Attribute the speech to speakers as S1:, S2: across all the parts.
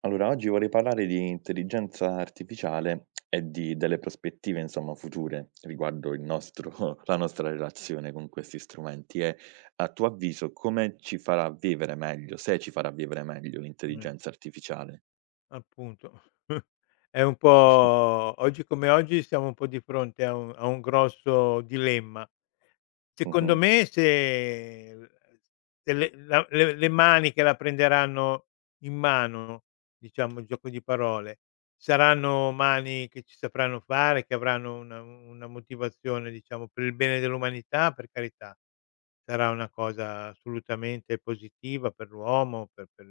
S1: Allora, oggi vorrei parlare di intelligenza artificiale e di delle prospettive, insomma, future riguardo il nostro la nostra relazione con questi strumenti e, a tuo avviso, come ci farà vivere meglio, se ci farà vivere meglio
S2: Eh,
S1: l'intelligenza artificiale.
S2: appunto. È un po' oggi come oggi siamo un po' di fronte a un a un grosso dilemma. Secondo
S1: Mh-mh.
S2: me se, ehm, delle la le le maniche la prenderanno in mano, diciamo il gioco di parole, saranno mani che ci sapranno fare, che avranno una una motivazione diciamo per il bene dell'umanità, per carità. Sarà una cosa assolutamente positiva per l'uomo, per per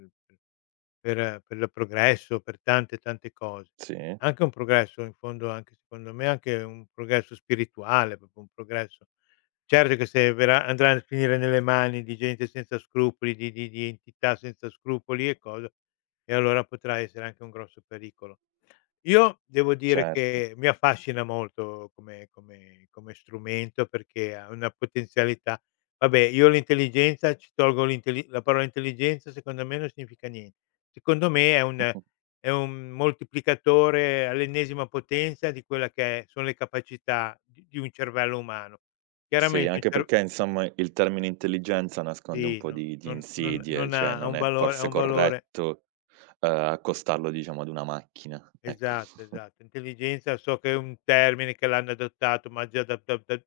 S2: per per il progresso, per tante, tante cose.
S1: Sì,
S2: Anche un progresso in fondo anche secondo me, anche un progresso spirituale, proprio un progresso Certo che se verrà andrà a finire nelle mani di gente senza scrupoli, di di di entità senza scrupoli e cosa, e allora potrà essere anche un grosso pericolo. Io devo dire
S1: certo.
S2: che mi affascina molto come come come strumento perché ha una potenzialità vabbè, io l'intelligenza ci tolgo l'intelli la parola intelligenza secondo me non significa nien secondo me è un è un moltiplicatore all'ennesima potenza di quella che è sono le capacità di di un cervello umano.
S1: Sì,
S2: Chiaramente il
S1: anche
S2: cer
S1: perché, insomma, il termine intelligenza nasconde un
S2: sì,
S1: po'
S2: no
S1: di di
S2: non non
S1: insidie,
S2: non
S1: cioè
S2: ha ha
S1: non
S2: un
S1: è
S2: valore ha
S1: forse
S2: un valore
S1: corretto, ehm, accostarlo, diciamo, ad una macchina, ecco.
S2: esatto, esatto. Intelligenza so che è un termine che l'hanno adottato, ma già da da da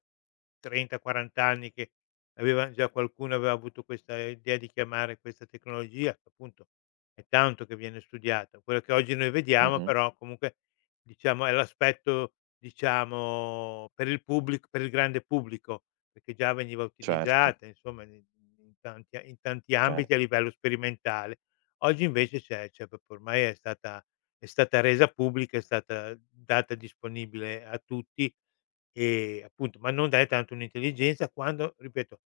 S2: 30, 40 anni che avevan già qualcuno aveva avuto questa idea di chiamare questa tecnologia, che appunto è tanto che viene studiata. Quello che oggi noi vediamo
S1: Mh-mh.
S2: però comunque, diciamo, è l'aspetto, diciamo, per il pubblic per il grande pubblico, perché già veniva
S1: Certo.
S2: utilizzata insomma in in tanti in tanti ambiti a
S1: Certo.
S2: livello sperimentale. Oggi invece c'è c'è proprio ormai è stata è stata resa pubblica, è stata data disponibile a tutti Ehm, appunto, ma non dai tanto un'intelligenza quando, ripeto,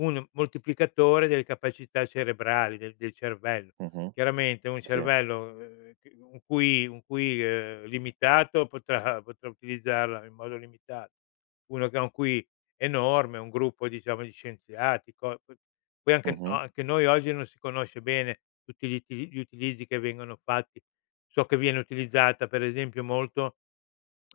S2: un moltiplicatore delle capacità cerebrali, del del cervello.
S1: Mh-mh.
S2: Chiaramente un
S1: Sì.
S2: cervello, ehm, che un QI un QI, ehm, limitato potrà potrà utilizzarla in modo limitato. Uno che ha un QI enorme, un gruppo diciamo di scienziati, co p poi anche
S1: Mh-mh.
S2: anche noi oggi non si conosce bene tutti gli uti gli utilizzi che vengono fatti. So che viene utilizzata per esempio molto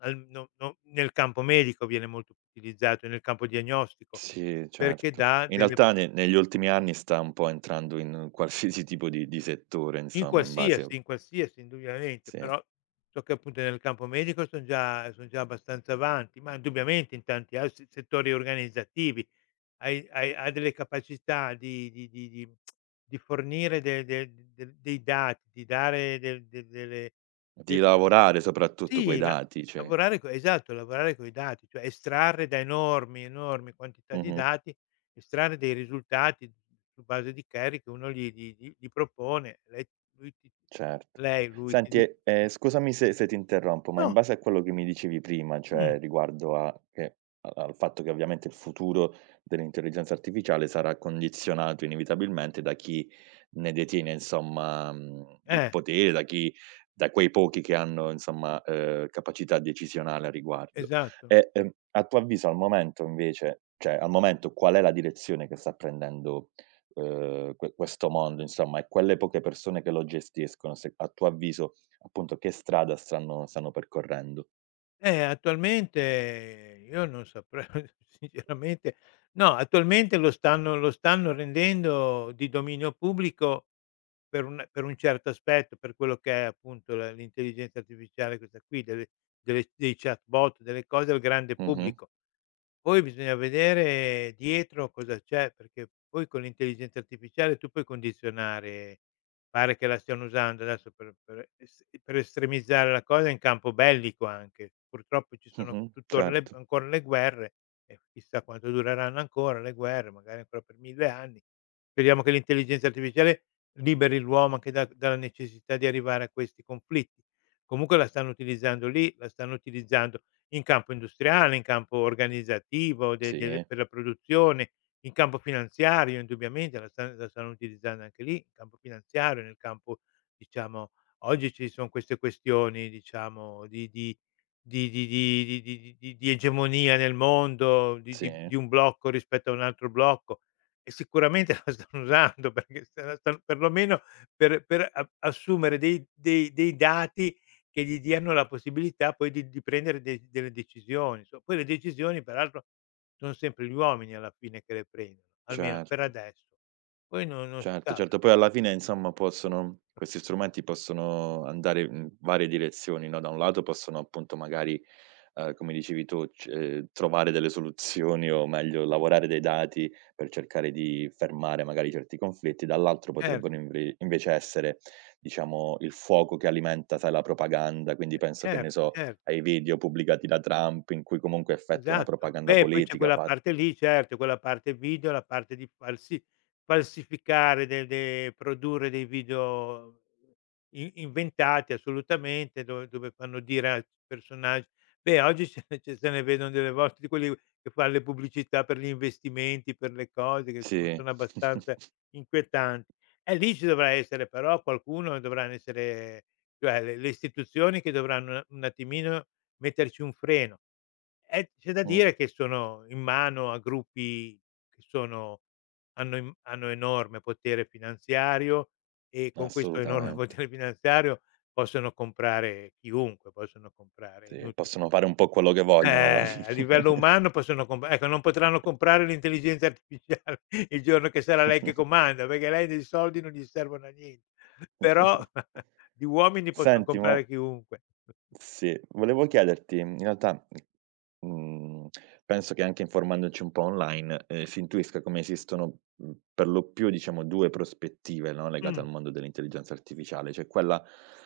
S2: al no no nel campo medico viene molto utilizzato, nel campo diagnostico,
S1: Sì,
S2: perché
S1: certo.
S2: dà
S1: In
S2: delle
S1: realtà ne negli ultimi anni sta un po' entrando in qualsiasi tipo di di settore
S2: in
S1: insomma in base
S2: qualsiasi in qualsiasi indubbiamente,
S1: sì,
S2: però so che appunto nel campo medico son già son già abbastanza avanti, ma indubbiamente in tanti al se settori organizzativi hai hai ha delle capacità di di di di di fornire de de de dei dati, di dare del de delle
S1: di
S2: de
S1: lavorare soprattutto coi
S2: Sì, la
S1: dati, cioè.
S2: lavorare co esatto, lavorare coi dati, cioè estrarre da enormi, enormi quantità di
S1: Mh-mh.
S2: dati, estrarre dei risultati su base di query che uno gli gli gli gli propone, lei lui ti
S1: Certo.
S2: lei, lui ti
S1: Senti
S2: dice
S1: e, ehm, scusami se se ti interrompo, ma in
S2: no,
S1: base a quello che mi dicevi prima,
S2: mh,
S1: cioè riguardo a che a al fatto che ovviamente il futuro dell'intelligenza artificiale sarà condizionato inevitabilmente da chi ne detiene insomma, mhmm, il
S2: eh,
S1: potere, da chi da quei pochi che hanno insomma, ehm, capacità decisionale a riguardo.
S2: esatto.
S1: E, ehm, a tuo avviso al momento invece cioè al momento qual è la direzione che sta prendendo uhm, que questo mondo insomma, e quelle poche persone che lo gestiscono, se a tuo avviso, appunto, che strada stanno stanno percorrendo.
S2: Eh, attualmente io non saprei sinceramente no, attualmente lo stanno lo stanno rendendo di dominio pubblico Per un per un certo aspetto, per quello che è appunto la l'intelligenza artificiale questa qui, delle delle dei chatbot, delle cose al grande
S1: Mh-mh,
S2: pubblico. Poi bisogna vedere dietro cosa c'è, perché poi con l'intelligenza artificiale tu puoi condizionare, pare che la stiano usando adesso per per es per estremizzare la cosa in campo bellico anche. Purtroppo ci sono
S1: mh-mh,
S2: tuttora le
S1: certo.
S2: ancora le guerre e chissà quanto dureranno ancora le guerre, magari ancora per 1000 anni. Speriamo che l'intelligenza artificiale liberi l'uomo anche da dalla necessità di arrivare a questi conflitti. Comunque la stanno utilizzando lì, la stanno utilizzando in campo industriale, in campo organizzativo de del
S1: Sì,
S2: per la produzione, in campo finanziario indubbiamente la stan la stanno utilizzando anche lì, in campo finanziario, nel campo diciamo oggi ci son queste questioni diciamo di di di di di di di di di egemonia nel mondo, di
S1: sì,
S2: di di un blocco rispetto a un altro blocco e sicuramente la stanno usando perché se la stan perlomeno per per a assumere dei dei dei dati che gli diano la possibilità poi di di prendere de delle decisioni, so poi le decisioni peraltro son sempre gli uomini alla fine che le prendono, almeno per
S1: certo,
S2: adesso. Poi non non si
S1: certo,
S2: sa
S1: certo. Poi
S2: perché
S1: alla fine insomma possono questi strumenti possono andare in varie direzioni, no, da un lato possono appunto magari uhm, come dicevi tu, c ehm, trovare delle soluzioni o meglio lavorare dei dati per cercare di fermare magari certi conflitti, dall'altro
S2: certo,
S1: potrebbero invre invece essere, diciamo, il fuoco che alimenta, sai, la propaganda, quindi
S2: ce
S1: penso, che ne
S2: certo,
S1: so,
S2: cer
S1: ai video pubblicati da Trump in cui comunque effettua una
S2: Esatto.
S1: propaganda
S2: Beh, poi c'è
S1: politica,
S2: quella
S1: fa
S2: parte lì, certo, quella parte video, la parte di falsi falsificare de de produrre dei video i inventati assolutamente, dove dove fanno dire al personag beh, oggi ce ne ce se ne vedono delle volte di quelli che fan le pubblicità per gli investimenti, per le cose, che insomma
S1: sì.
S2: sono abbastanza inquietanti. Eh, lì ci dovrà essere però qualcuno, dovranno essere cioè le le istituzioni che dovranno un attimino metterci un freno. Eh, c'è da
S1: Mh,
S2: dire che sono in mano a gruppi che sono hanno im hanno enorme potere finanziario e con questo enorme
S1: assolutamente.
S2: potere finanziario possono comprare chiunque, possono comprare è
S1: Sì,
S2: inutile
S1: possono fare un po' quello che vogliono alla
S2: eh,
S1: fine.
S2: a livello umano possono comp ecco, non potranno comprare l'intelligenza artificiale il giorno che sarà lei che comanda, perché lei dei soldi non gli servono a nien però di uomini posson
S1: Senti, ma
S2: comprare chiunque.
S1: sì, volevo chiederti in realtà Mhmm, penso che anche informandoci un po' online, ehm, si intuisca come esistono, mhmm, per lo più diciamo 2 prospettive, no, legate
S2: Mh,
S1: al mondo dell'intelligenza artificiale. C'è quella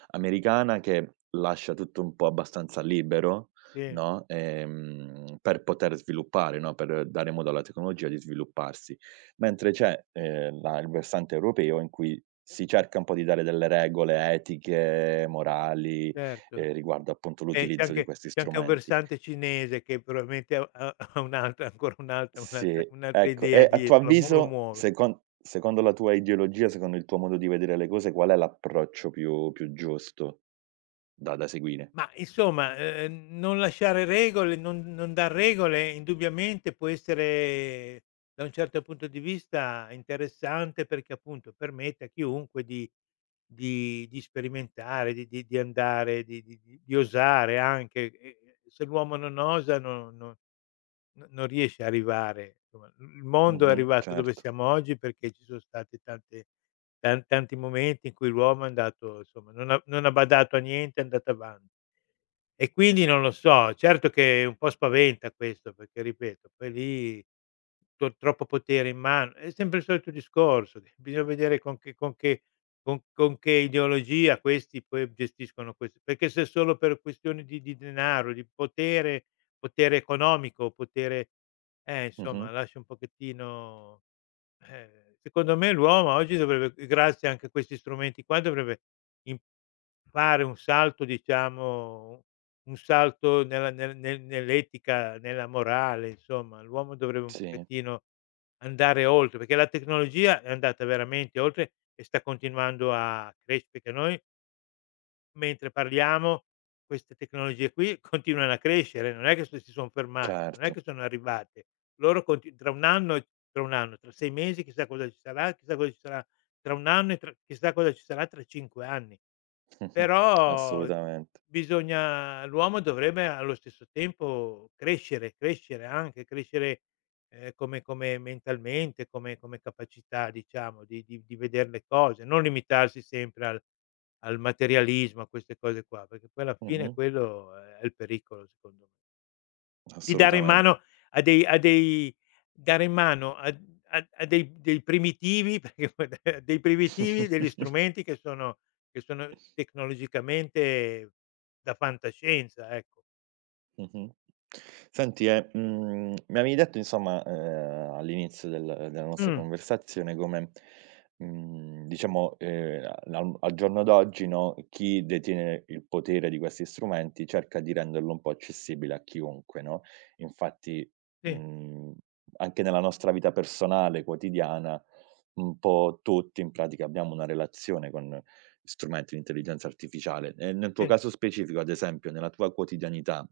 S1: americana che lascia tutto un po' abbastanza libero,
S2: sì,
S1: no, ehm, per poter sviluppare, no, per dare modo alla tecnologia di svilupparsi. Mentre c'è, ehm, la il versante europeo in cui si cerca un po' di dare delle regole etiche, morali,
S2: certo.
S1: ehm, riguardo appunto
S2: Beh, c'è
S1: l'utilizzo di
S2: anche
S1: questi
S2: c'è anche un
S1: strumenti.
S2: versante cinese che probabilmente ha ha ha un'altra ancora un'altra
S1: Sì,
S2: un'altra un'altra
S1: ecco.
S2: idea
S1: E a tuo
S2: dietro, lo mu lo
S1: avviso,
S2: muove.
S1: secon secondo la tua ideologia, secondo il tuo modo di vedere le cose, qual è l'approccio più più giusto da da seguire?
S2: Ma insomma, ehm, non lasciare regole, non non dar regole indubbiamente può essere da un certo punto di vista interessante perché appunto permette a chiunque di di di sperimentare, di di di andare, di di di di osare anche, e e se l'uomo non osa no no No non riesci a arrivare insomma, il il mondo è
S1: Mh-mh,
S2: arrivato dove
S1: certo.
S2: siamo oggi perché ci sono stati tante tan tanti momenti in cui l'uomo è andato insomma non ha non ha badato a niente, è andato avanti. E quindi non lo so, certo che un po' spaventa questo, perché ripeto, poi lì to troppo potere in mano, è sempre il solito discorso, che bisogna vedere con che con che con con che ideologia questi poi gestiscono questi perché se solo per questioni di di denaro, di potere, potere economico, potere eh, insomma
S1: Mh-mh.
S2: lascia un pochettino eh, secondo me l'uomo oggi dovrebbe grazie anche a questi strumenti qua, dovrebbe im fare un salto diciamo un salto nella nel nel nell'etica, nella morale, insomma. L'uomo dovrebbe un
S1: Sì,
S2: pochettino andare oltre, perché la tecnologia è andata veramente oltre e sta continuando a cresce perché noi mentre parliamo queste tecnologie qui continuano a crescere, non è che s si son fermate, non è
S1: certo.
S2: che sono arrivate. Loro conti tra 1 anno e tra 1 anno, tra 6 mesi chissà cosa ci sarà, chissà cosa ci sarà tra 1 anno e tra chissà cosa ci sarà tra 5 anni.
S1: Mh-mh.
S2: Però,
S1: Assolutamente.
S2: bisogna l'uomo dovrebbe allo stesso tempo crescere, crescere anche, crescere, ehm, come come mentalmente, come come capacità diciamo di di di veder le cose, non limitarsi sempre al al materialismo, a queste cose qua, perché poi alla fine
S1: Mh-mh.
S2: quello è il pericolo secondo me. Di dare in
S1: Assolutamente.
S2: mano a dei a dei dare in mano a a a dei dei primitivi, perché poi a dei primitivi, degli strumenti che sono che sono tecnologicamente da fantascienza, ecco.
S1: Mh-mh. Senti, e, mhmm, mi avevi detto insomma, ehm, all'inizio del della nostra
S2: Mh,
S1: conversazione come, mhmm, diciamo, ehm, al al giorno d'oggi, no, chi detiene il potere di questi strumenti cerca di renderlo un po' accessibile a chiunque, no. Infatti,
S2: sì,
S1: mhmm, anche nella nostra vita personale, quotidiana, un po' tutti in pratica abbiamo una relazione con strumenti di intelligenza artificiale. E nel tuo
S2: sì.
S1: caso specifico, ad esempio, nella tua quotidianità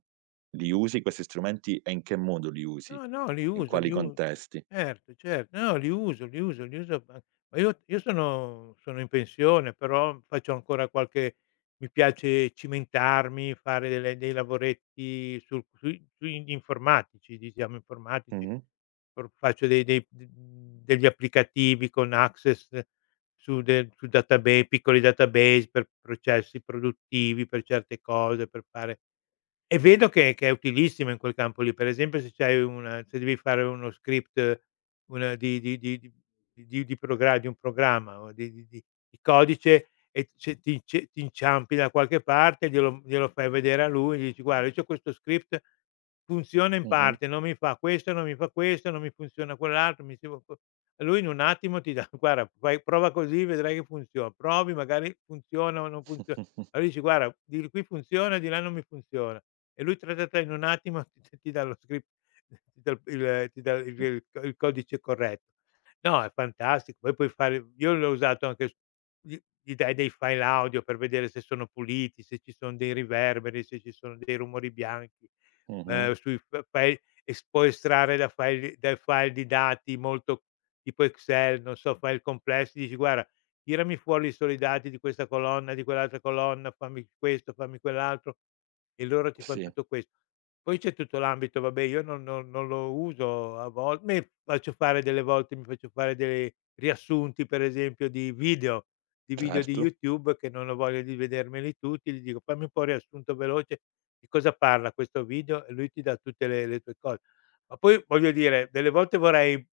S1: li usi questi strumenti e in che modo li usi?
S2: No, no, li
S1: In
S2: uso,
S1: quali
S2: li u
S1: contesti?
S2: certo, certo. No, li uso, li uso, li uso ma ma io io sono sono in pensione, però faccio ancora qualche mi piace cimentarmi, fare delle dei lavoretti sul sui sugli informatici, diciamo informatici.
S1: Mh-mh,
S2: Pro faccio dei dei d degli applicativi con Access su del su databe piccoli database per processi produttivi, per certe cose, per fare e vedo che che è utilissima in quel campo lì. Per esempio se c'hai una se devi fare uno script, una di di di di di di progra di un programma o di di di di codice e se ti ce ti inciampi da qualche parte, glielo glielo fai vedere a lui, gli dici: "Guarda, io c'ho questo script, funziona in
S1: mh-mh,
S2: parte, non mi fa questo, non mi fa questo, non mi funziona quell'altro, mi devo co" e lui in un attimo ti dà: "Guarda, fai prova così, vedrai che funziona. Provi, magari funziona o non funziona". Allora dici: "Guarda, di qui funziona, di là non mi funziona". E lui tra tra tra in un attimo ti ti ti dà lo script, ti dà il ti dà il il il codice corretto. No, è fantastico. Poi puoi fare io l'ho usato anche s gli gli dai dei file audio per vedere se sono puliti, se ci sono dei riverberi, se ci sono dei rumori bianchi, ehm,
S1: mh-mh,
S2: sui f file e s puoi estrarre da file dai file di dati molto tipo Excel, non so, file complessi, dici: "Guarda" tirami fuori i soldati di questa colonna, di quell'altra colonna, fammi questo, fammi quell'altro e loro ti fan
S1: sì,
S2: tutto questo. Poi c'è tutto l'ambito, vabbè io non non non lo uso a vol me faccio fare delle volte mi faccio fare dei riassunti per esempio di video di video di
S1: certo.
S2: YouTube che non ho voglia di vedermeli tutti, gli dico: "Fammi un po' riassunto veloce di cosa parla questo video" e lui ti dà tutte le le tue cose. Ma poi voglio dire, delle volte vorrei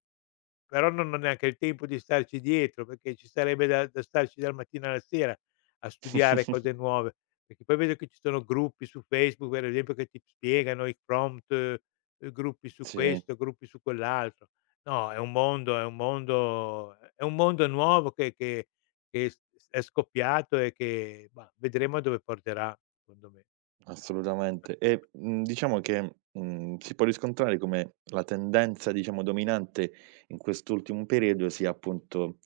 S2: però non ho neanche il tempo di starci dietro, perché ci sarebbe da da starci dal mattino alla sera a studiare cose nuove, perché poi vedo che ci sono gruppi su Facebook, per esempio, che ti spiegano i prompt, uhm, gruppi su
S1: Sì.
S2: questo, gruppi su quell'altro. No, è un mondo è un mondo è un mondo nuovo che che che s è scoppiato e che, bah, vedremo a dove porterà, secondo me.
S1: Assolutamente. E, mhmm, diciamo che, mhmm, si può riscontrare come la tendenza, diciamo, dominante in quest'ultimo periodo sia appunto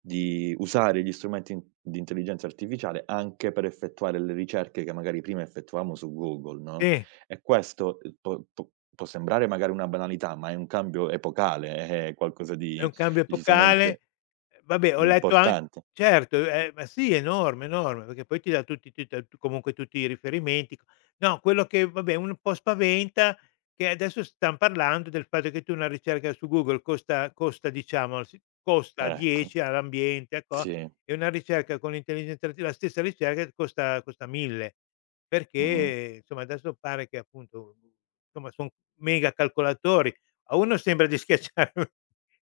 S1: di usare gli strumenti in di intelligenza artificiale anche per effettuare le ricerche che magari prima effettuavamo su Google, no,
S2: Sì.
S1: e questo, uhm, può può può sembrare magari una banalità, ma è un cambio epocale, è è qualcosa
S2: È
S1: di
S2: un cambio epocale.
S1: decisamente
S2: Ehm, vabbè ho letto an
S1: importante.
S2: certo, ehm, ma sì enorme, enorme, perché poi ti dà tutti ti dà tu comunque tutti i riferimenti. No, quello che vabbè un po' spaventa, che adesso stan parlando del fatto che tu una ricerca su Google costa costa diciamo si costa
S1: Ecco,
S2: 10 all'ambiente a co
S1: sì.
S2: e una ricerca con l'intelligenza arti la stessa ricerca costa costa 1000
S1: Mh-mh.
S2: perché insomma adesso pare che appunto, insomma son mega calcolatori. A uno sembra di schiacciare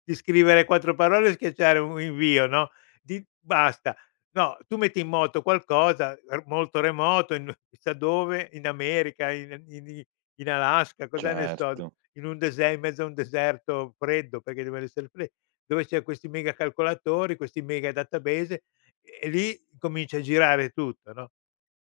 S2: di scrivere 4 parole e schiacciare un invio, no, di basta. No, tu metti in moto qualcosa, r molto remoto, in chissà dove, in America, in in i in Alaska, cosa ne so,
S1: Certo.
S2: in un dese in mezzo a un deserto freddo, perché deve essere fre dove c'è questi mega calcolatori, questi mega database, e lì comincia a girare tutto, no.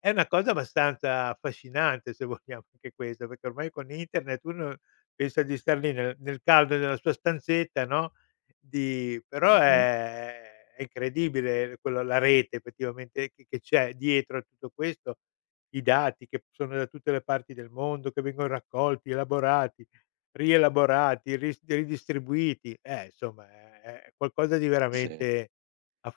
S2: È una cosa abbastanza affascinante se vogliamo anche questa, perché ormai con internet uno Pensa di star lì nel nel caldo della sua stanzetta, no, di però
S1: Mh-mh.
S2: è è incredibile quello la rete effettivamente che che c'è dietro a tutto questo, i dati che sono da tutte le parti del mondo, che vengono raccolti, elaborati, rielaborati, ris ridistribuiti, eh, insomma è è qualcosa di
S1: Sì.
S2: veramente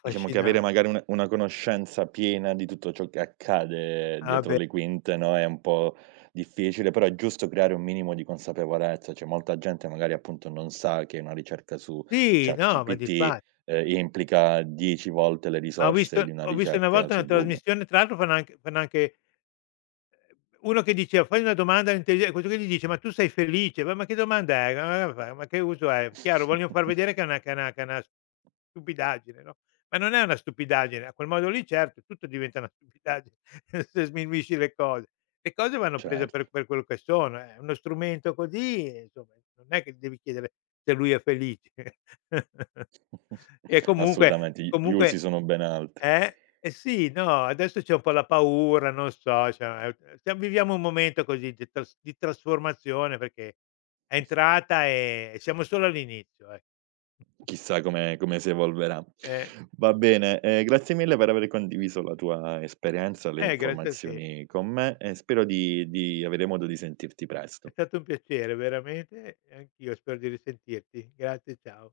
S1: Diciamo che avere magari un una conoscenza piena di tutto ciò che accade
S2: ah
S1: dietro
S2: beh,
S1: le quinte, no, è un po' difficile, però è giusto creare un minimo di consapevolezza. Cioè, molta gente magari appunto non sa che una ricerca su
S2: sì, no, ma
S1: ChatGPT,
S2: difatti.
S1: ehm, implica 10 volte le
S2: Ma ho visto
S1: risorse di una
S2: ho visto una
S1: ricerca
S2: volta una
S1: su Google.
S2: trasmissione, tra l'altro fanno anche fanno anche Uno che diceva: "Fai una domanda intelli" questo qui gli dice: "Ma tu sei felice?" "Ma ma che domanda è?" "Ma che uso è?" Chiaro, vogliono far vedere che è una che è una che è una stupidaggine, no, ma non è una stupidaggine, a quel modo lì certo, tutto diventa una stupidaggine se sminuisci le cose. Le cose vanno prese
S1: Certo,
S2: per per quello che sono, è uno strumento così e insomma non è che devi chiedere se lui è felice. E comunque
S1: assolutamente, gli gli usi
S2: comunque
S1: sono ben altri.
S2: eh? Eh sì, no, adesso c'è un po' la paura, non so, cioè, ehm, stiam viviamo un momento così di tras di trasformazione perché è entrata e siamo solo all'inizio, ecco.
S1: Chissà come come si evolverà.
S2: Eh,
S1: Va bene, ehm, grazie mille per aver condiviso la tua esperienza, le
S2: eh, grazie a te.
S1: informazioni con me e spero di di avere modo di sentirti
S2: È
S1: presto.
S2: stato un piacere veramente e anch'io spero di risentirti. Grazie, ciao.